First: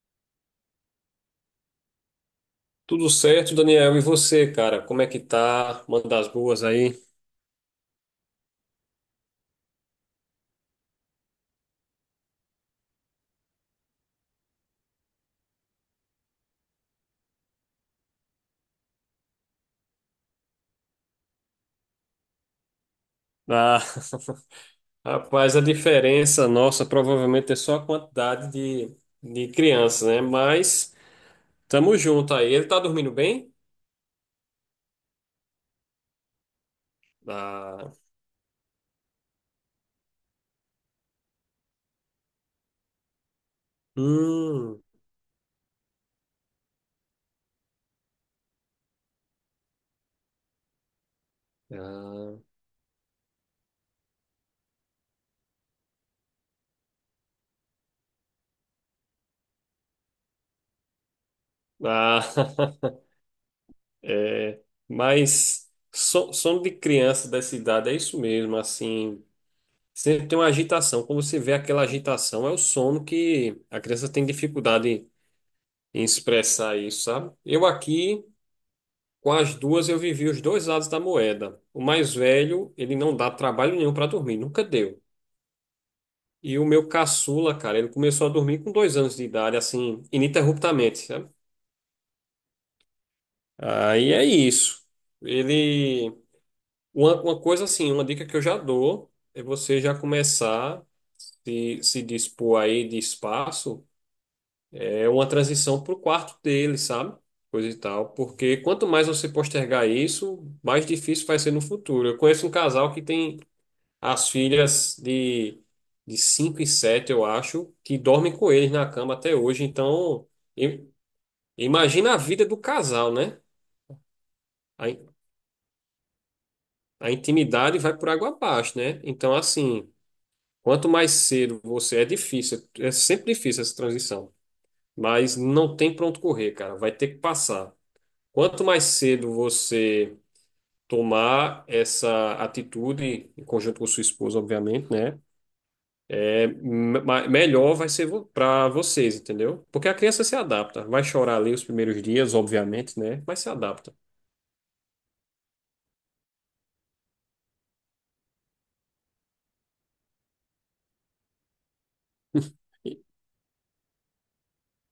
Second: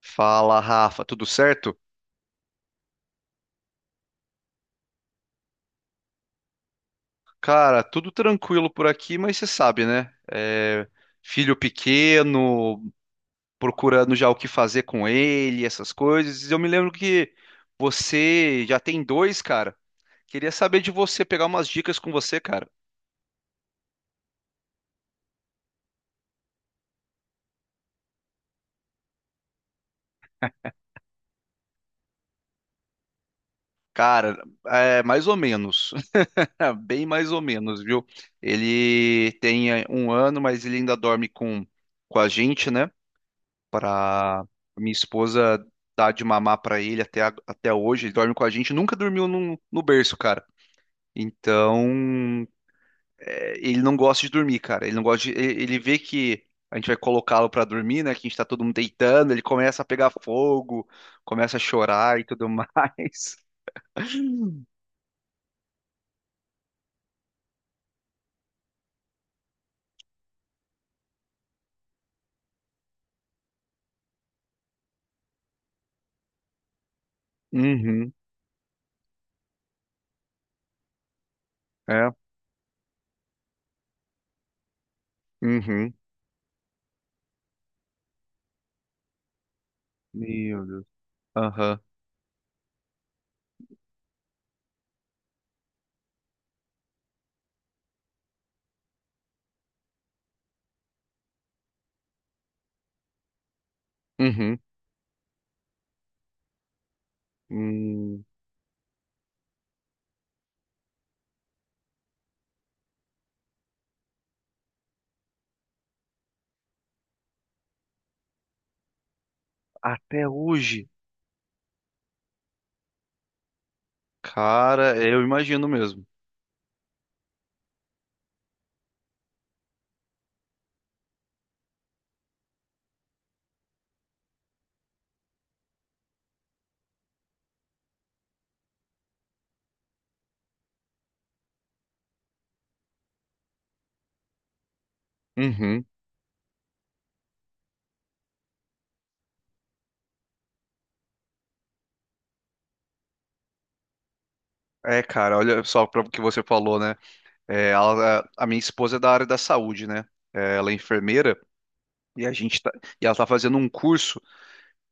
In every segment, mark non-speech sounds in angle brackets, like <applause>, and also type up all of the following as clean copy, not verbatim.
Fala, Rafa, tudo certo? Tudo certo, Daniel? E você, cara? Como é que tá? Manda as boas aí. Cara, tudo tranquilo por aqui, mas você sabe, né? Filho pequeno, procurando já o que fazer com ele, essas coisas. Eu me lembro que você já tem dois, cara. Queria saber de você, pegar umas dicas com você, cara. Ah, <laughs> rapaz, a diferença nossa provavelmente é só a quantidade de crianças, né? Mas tamo junto aí. Ele tá dormindo bem? Cara, é mais ou menos, <laughs> bem mais ou menos, Ah, viu? Ele tem 1 ano, mas ele ainda dorme com a gente, né? Para hum, minha esposa dar de mamar para ele até hoje. Ele dorme com a gente, nunca dormiu no berço, cara. ah, Então, ele não gosta de dormir, cara. Ele não gosta de, ele vê que a gente vai colocá-lo para dormir, né? Que a gente tá todo mundo deitando, ele começa a pegar fogo, começa a chorar ah, e tudo <laughs> mais. <laughs> é. Mas sono de criança dessa idade é isso mesmo, assim. Sempre tem uma agitação. Quando você vê aquela agitação, é o sono que a criança tem dificuldade em expressar isso, sabe? Eu Uhum, aqui, com as duas, eu vivi os dois lados da moeda. O é, mais velho, ele não dá trabalho nenhum para dormir, nunca deu. uhum. E o meu caçula, cara, ele começou a dormir com 2 anos de idade, assim, Meu Deus. ininterruptamente, sabe? Aham, Aí é isso. Ele. Uma coisa assim, uma dica que eu já dou é você já começar se dispor aí de espaço uhum. é uma transição para o quarto dele, sabe? Coisa e tal. Hum, Porque quanto mais você postergar isso, mais difícil vai ser no futuro. Eu conheço um casal que tem as filhas de 5 e 7, eu acho, que dormem com eles na cama até hoje. Então, até im- hoje, imagina a vida do casal, né? A, cara, in- eu imagino mesmo. a intimidade vai por água abaixo, né? Então, assim, quanto mais cedo você é difícil, é sempre difícil essa transição. Mas não tem pra onde correr, cara. Vai ter que passar. Quanto mais cedo você tomar essa atitude, em conjunto com sua esposa, obviamente, né? Uhum. É, melhor vai ser para vocês, entendeu? Porque a criança se adapta. Vai chorar ali os primeiros dias, obviamente, né? Mas se adapta. É, cara, olha só para o que você falou, né? Ela- a minha esposa é da área da saúde, né? Ela é enfermeira, e a gente tá, E- e ela tá fazendo um curso,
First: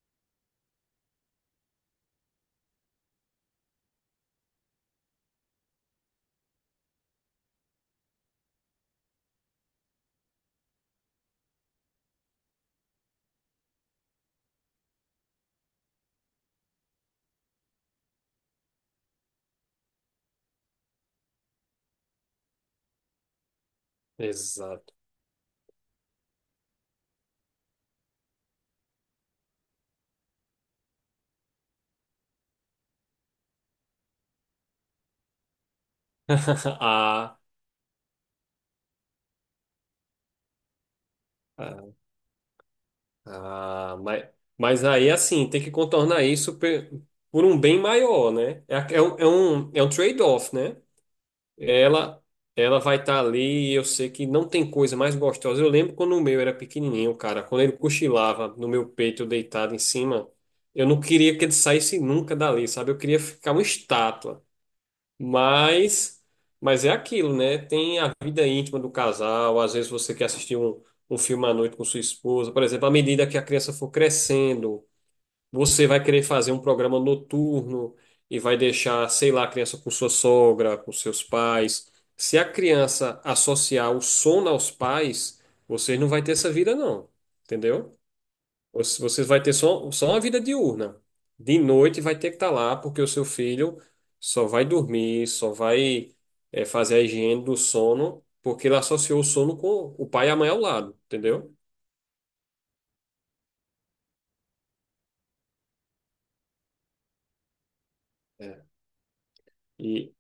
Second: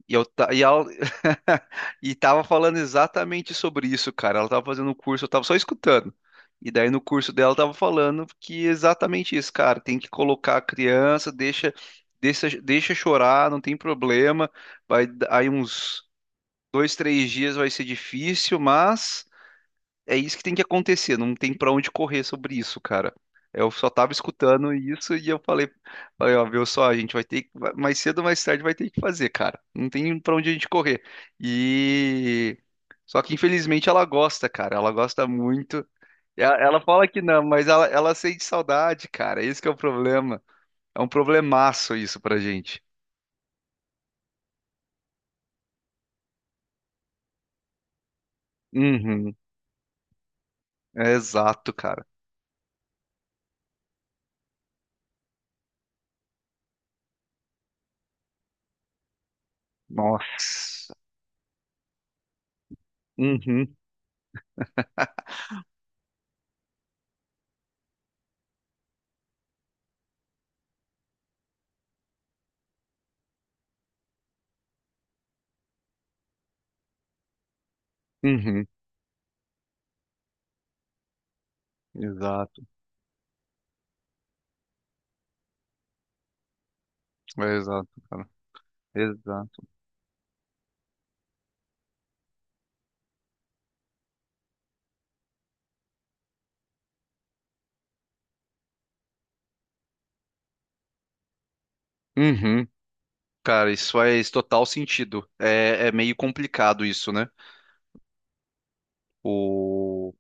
e eu tá, e ela <laughs> e tava falando exatamente sobre isso, cara. Ela tava fazendo um curso, eu tava só escutando. E daí no curso dela tava falando que exatamente isso, cara, tem que colocar a criança, deixa chorar, não tem problema. Vai aí uns 2, 3 dias vai ser difícil, mas é isso que tem que acontecer, não tem pra onde correr sobre isso, cara. Eu só tava escutando Exato. isso e eu falei, ó, viu só, a gente vai ter que, mais cedo ou mais tarde vai ter que fazer, cara. Não tem pra onde a gente correr. E só que infelizmente ela gosta, cara. Ela gosta muito. <laughs> Ela fala que Ah, não, mas ela sente saudade, cara. Esse que é o problema. É um ah, problemaço isso pra gente. ah, mas aí, assim, tem que contornar isso por um bem maior, né? É, é um, é Uhum. um é um trade-off, né? É exato, cara. Ela, ela vai estar ali e eu sei que não tem coisa mais gostosa. Eu lembro quando o meu era pequenininho, cara, quando ele cochilava no meu peito, eu deitado em cima, eu Nossa. não queria que ele saísse nunca dali, sabe? Eu queria ficar uma Uhum. estátua. Mas, mas é aquilo, né? Tem a vida íntima do casal. Às vezes você quer assistir um filme à noite com sua esposa, por exemplo, à medida que a criança for crescendo. Você vai querer fazer um programa noturno e vai Uhum. deixar, sei lá, a criança com sua sogra, com seus pais. Se a Exato. criança associar o sono aos pais, vocês não vai ter essa vida, não. É exato, Entendeu? cara. Vocês vai ter Exato. só, só uma vida diurna. De noite vai ter que estar lá, porque o seu filho só vai dormir, fazer a higiene do sono, porque ele associou o sono com o pai e a mãe ao lado, entendeu? Uhum. Cara, isso faz total sentido. É meio complicado isso, né? É. E O...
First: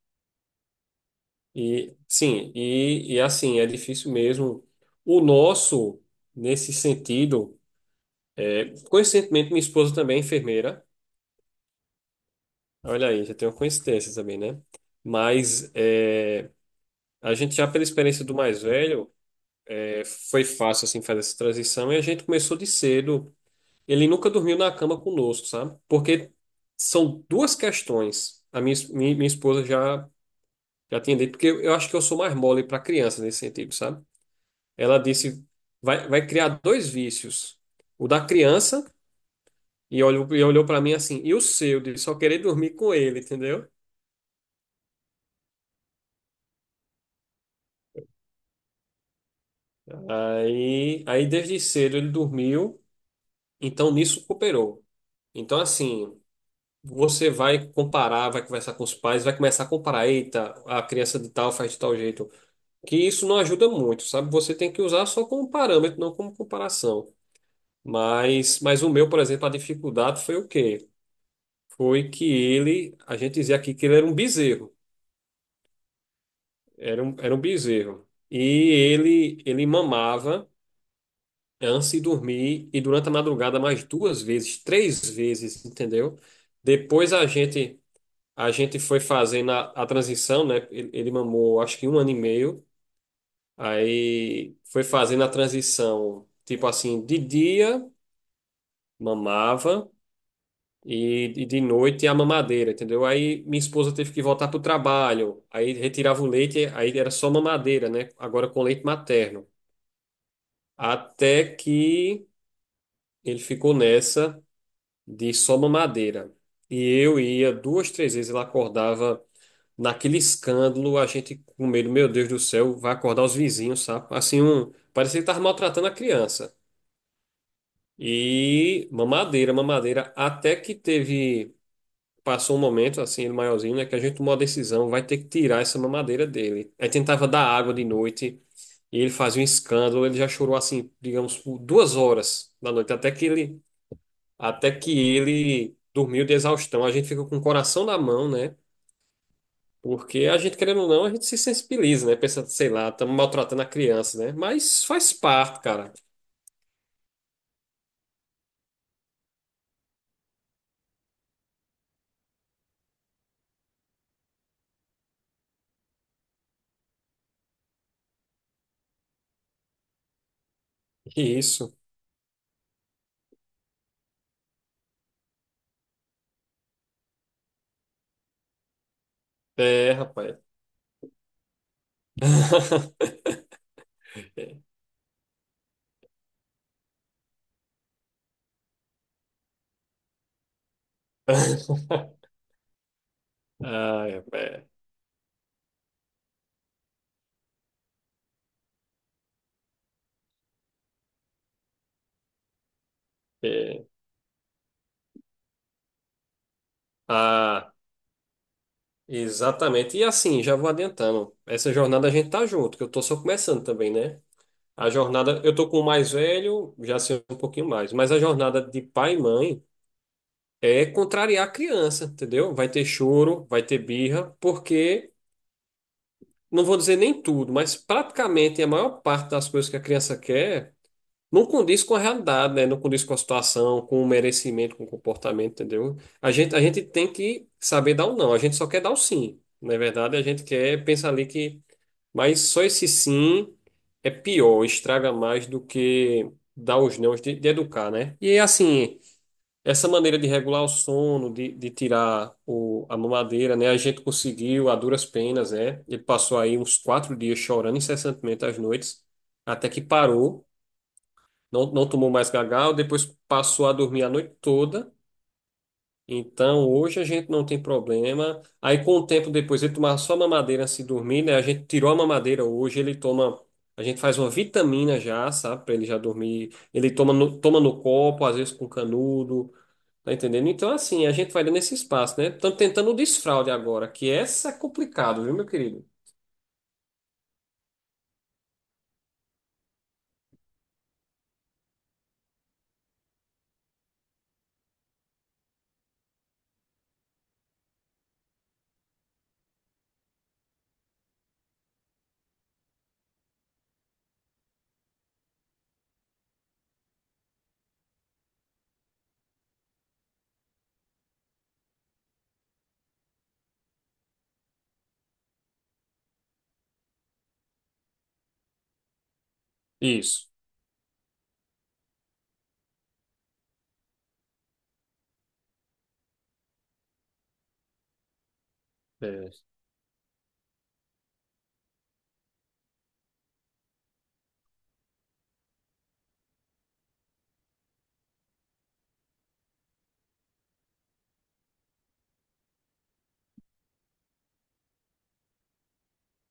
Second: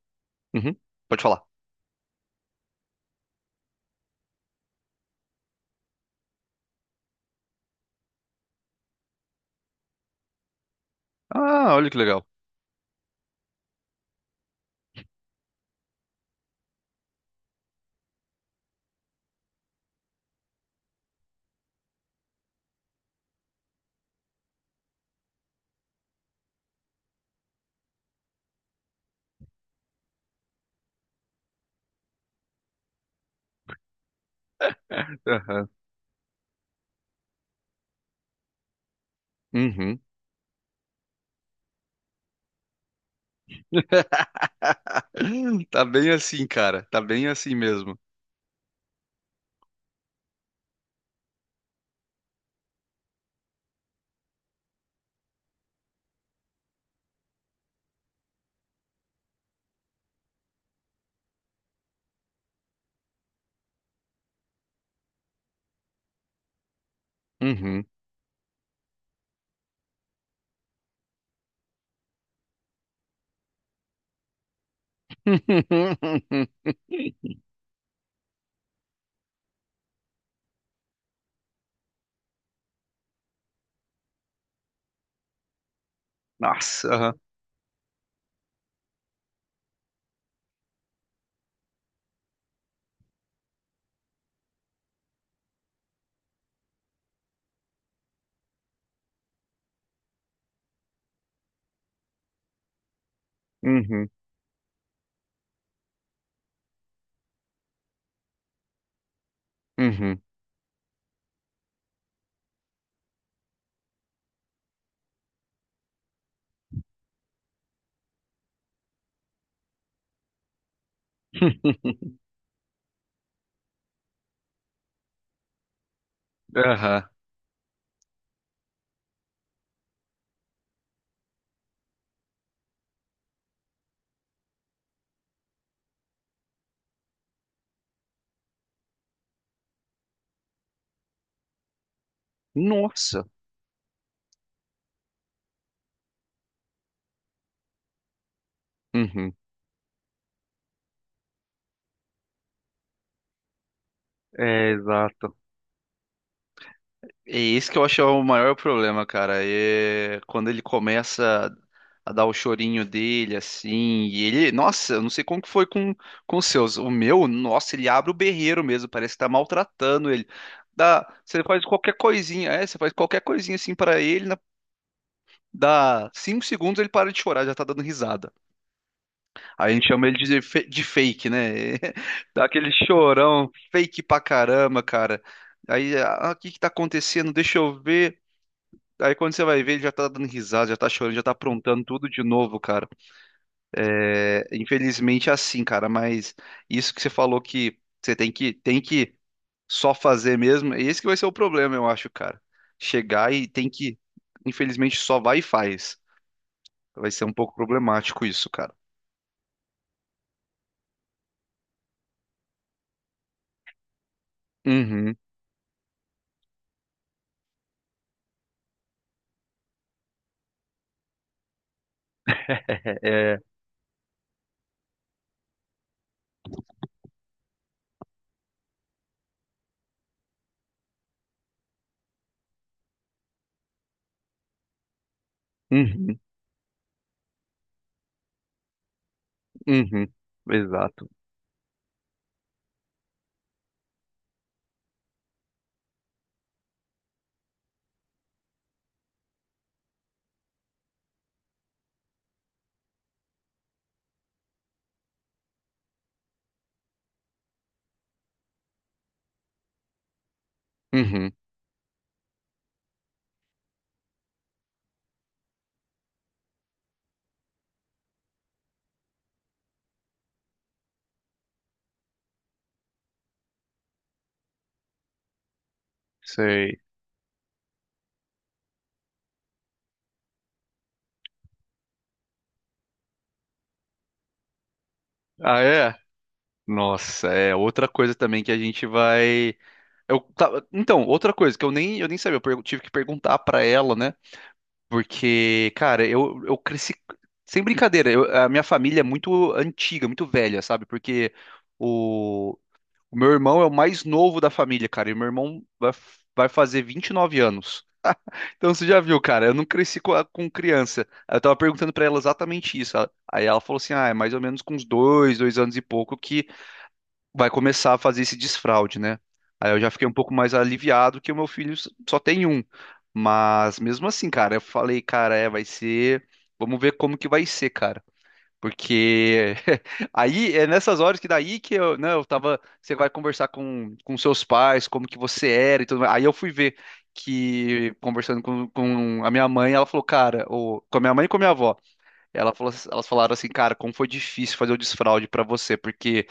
Uhum. Pode falar. E sim, e assim, é difícil mesmo. O nosso, nesse sentido, é, coincidentemente, minha esposa também é enfermeira. Ah, olha que legal. Olha aí, já tem uma coincidência também, né? Mas é, a gente já pela experiência do mais velho, é, foi fácil assim fazer essa transição e a gente começou de cedo. Ele nunca dormiu na cama conosco, sabe? Porque são duas questões. A minha esposa já tinha dito, porque eu acho que eu sou mais mole para criança nesse sentido, sabe? Ela disse: Aham. vai criar dois vícios. O da criança, Uhum. E olhou para mim assim, e o seu, de só querer dormir com ele, entendeu? <laughs> Tá bem assim, cara. Tá bem assim mesmo. Aí desde cedo ele dormiu, então nisso cooperou. Então, assim, você vai comparar, vai conversar com os pais, vai começar a comparar, eita, a criança de tal faz de tal jeito. Que isso não ajuda muito, sabe? Você tem que usar só como parâmetro, não como comparação. Uhum. Mas o meu, por exemplo, a dificuldade foi o quê? Foi que ele, a gente dizia aqui que ele era um bezerro, <laughs> era um bezerro. E ele mamava antes de dormir e durante a madrugada mais duas vezes, três vezes, entendeu? Nossa. Depois Aham. a gente foi fazendo a transição, né? Ele mamou acho que um ano e meio, aí foi fazendo a transição, tipo assim, de dia mamava. E de noite é a mamadeira, entendeu? Aí minha esposa Uhum. teve que voltar pro trabalho, aí retirava o leite, aí era só mamadeira, né? Agora com leite materno. Uhum. Até que ele ficou nessa de só mamadeira. E eu ia duas, três vezes, ela acordava naquele escândalo, a gente com medo, <laughs> meu Deus do céu, vai acordar os vizinhos, sabe? Assim, parecia que estava maltratando a criança. Aham. E mamadeira, mamadeira, até que teve. Passou um momento, assim, ele maiorzinho, né, que a gente tomou a decisão, vai ter que tirar essa mamadeira dele. Aí tentava dar água de noite, e ele fazia um escândalo, ele já chorou, assim, digamos, por 2 horas da noite, Nossa. Até que ele dormiu de exaustão. A gente fica com o coração na mão, né, Uhum. porque a gente, querendo ou não, a gente se sensibiliza, né, pensa, sei lá, estamos maltratando a criança, né, É, mas faz exato. parte, cara. É isso que eu acho é o maior problema, cara. É quando ele começa a dar o chorinho dele, assim, e ele, nossa, eu não sei como que foi com os seus. O meu, nossa, ele abre o berreiro mesmo, parece que tá maltratando ele. Dá, você faz Isso. qualquer coisinha, você faz qualquer coisinha assim pra ele, dá 5 segundos ele para de chorar, já tá dando risada. Aí a gente É, chama ele rapaz. de, de fake, né? <laughs> Dá aquele chorão <laughs> fake pra caramba, cara. Aí, ah, o que que tá acontecendo? Deixa eu ver. Aí quando você vai ver, ele já tá dando risada, já tá chorando, já tá aprontando tudo de <laughs> novo, cara. ah É, rapaz. infelizmente é assim, cara, mas isso que você falou que você tem que só fazer mesmo, esse que vai ser o problema, eu acho, cara. Chegar e tem É. que, infelizmente, só vai e faz. Vai ser um pouco Ah, problemático isso, cara. Exatamente. E assim, já vou adiantando. Essa jornada a gente tá junto, que eu tô só começando também, né? A Uhum. <laughs> jornada, eu tô com o mais velho, já sei um pouquinho mais, mas a jornada de pai e mãe é contrariar a criança, entendeu? Vai ter É, é. choro, vai ter birra, porque não vou dizer nem tudo, mas praticamente a maior parte das coisas que a criança quer não condiz com a realidade, né? Não condiz com a situação, com o merecimento, com o comportamento, entendeu? Uhum, A gente tem que saber dar o não, a gente só quer dar o sim. Na uhum, verdade, a gente quer exato. pensar ali que. Mas só esse sim é pior, estraga mais do que dar os nãos de educar, né? E é assim, essa maneira de regular o sono, de tirar o, a mamadeira, né? A gente conseguiu a duras penas, né? Ele passou aí uns 4 dias chorando incessantemente às noites, até que parou. Uhum, Não, não tomou mais gagal, depois passou a dormir a noite toda. Então, hoje a gente não tem problema. Aí, com o tempo depois, ele tomava só mamadeira antes de dormir, né? A gente tirou a mamadeira hoje, ele toma. A gente faz uma vitamina já, sabe? Pra ele já dormir. sei. Ele toma no copo, às vezes com canudo. Tá entendendo? Então, assim, a gente vai dando esse espaço, né? Estamos tentando o desfraude agora, que essa é complicado, viu, meu Ah, querido? é? Nossa, é outra coisa também que a gente vai. Então, outra coisa que eu nem sabia, tive que perguntar pra ela, né? Porque, cara, eu cresci. Sem brincadeira, a minha família é muito antiga, muito velha, sabe? Porque o, o meu irmão é o mais novo da família, cara. E meu vai fazer 29 anos. Então você já viu, cara, eu não cresci com criança. Aí Eu tava perguntando pra ela exatamente isso. Aí ela falou assim: ah, é mais ou menos com uns 2 anos e pouco que vai começar a fazer esse desfraude, né? Aí eu já fiquei um Isso. pouco mais aliviado que o meu filho só tem um. Mas mesmo assim, cara, eu falei, cara, é, vai ser. Vamos ver como que vai ser, cara. É. Porque <laughs> aí é nessas horas que daí que eu, né, eu tava, você vai conversar com seus pais, como que você era e tudo mais. Aí eu fui ver que conversando com a minha mãe, ela falou, cara, ou com a minha mãe e com a minha avó, elas falaram assim, cara, como foi difícil fazer o desfraude pra você, porque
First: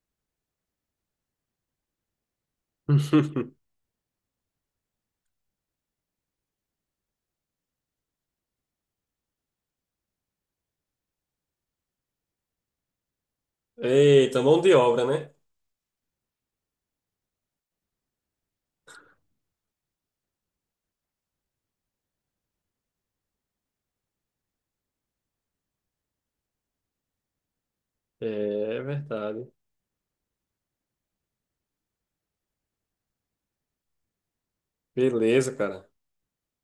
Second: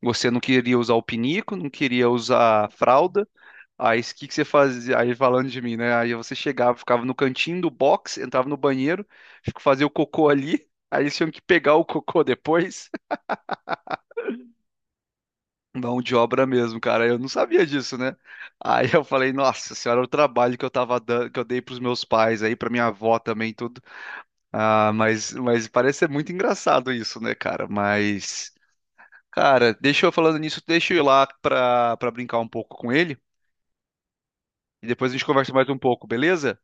você não queria usar o pinico, não queria usar a fralda. <laughs> Aí o que que você fazia? Aí falando de mim, né? Aí você chegava, ficava no cantinho do box, entrava no banheiro, fazia o cocô ali. Aí eles tinham que pegar o cocô depois. <laughs> Eita, mão de obra, né? Mão de obra mesmo, cara. Eu não sabia disso, né? Aí eu falei, nossa senhora, o trabalho que eu tava dando, que eu dei pros meus pais aí, pra minha avó também, e tudo. Ah, mas parece ser muito engraçado isso, né, cara? Mas, É verdade. cara, deixa eu falando nisso, deixa eu ir lá pra brincar um pouco com ele. E depois a gente conversa Beleza, mais um cara. pouco, beleza?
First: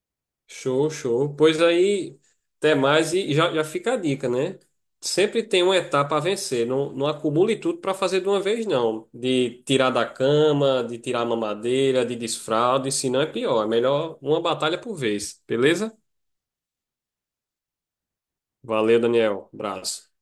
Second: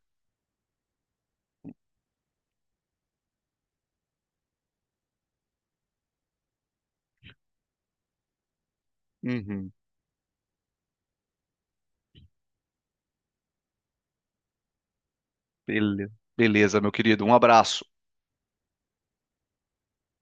Show, show. Pois aí, até mais e já, já fica a dica, né? Sempre tem uma etapa a vencer. Não, não acumule tudo para fazer de uma vez, não. De Uhum. tirar da cama, de tirar a mamadeira, de desfralde, senão é pior. É melhor uma batalha por vez, beleza? Beleza, beleza, meu querido. Um abraço. Valeu, Daniel. Abraço.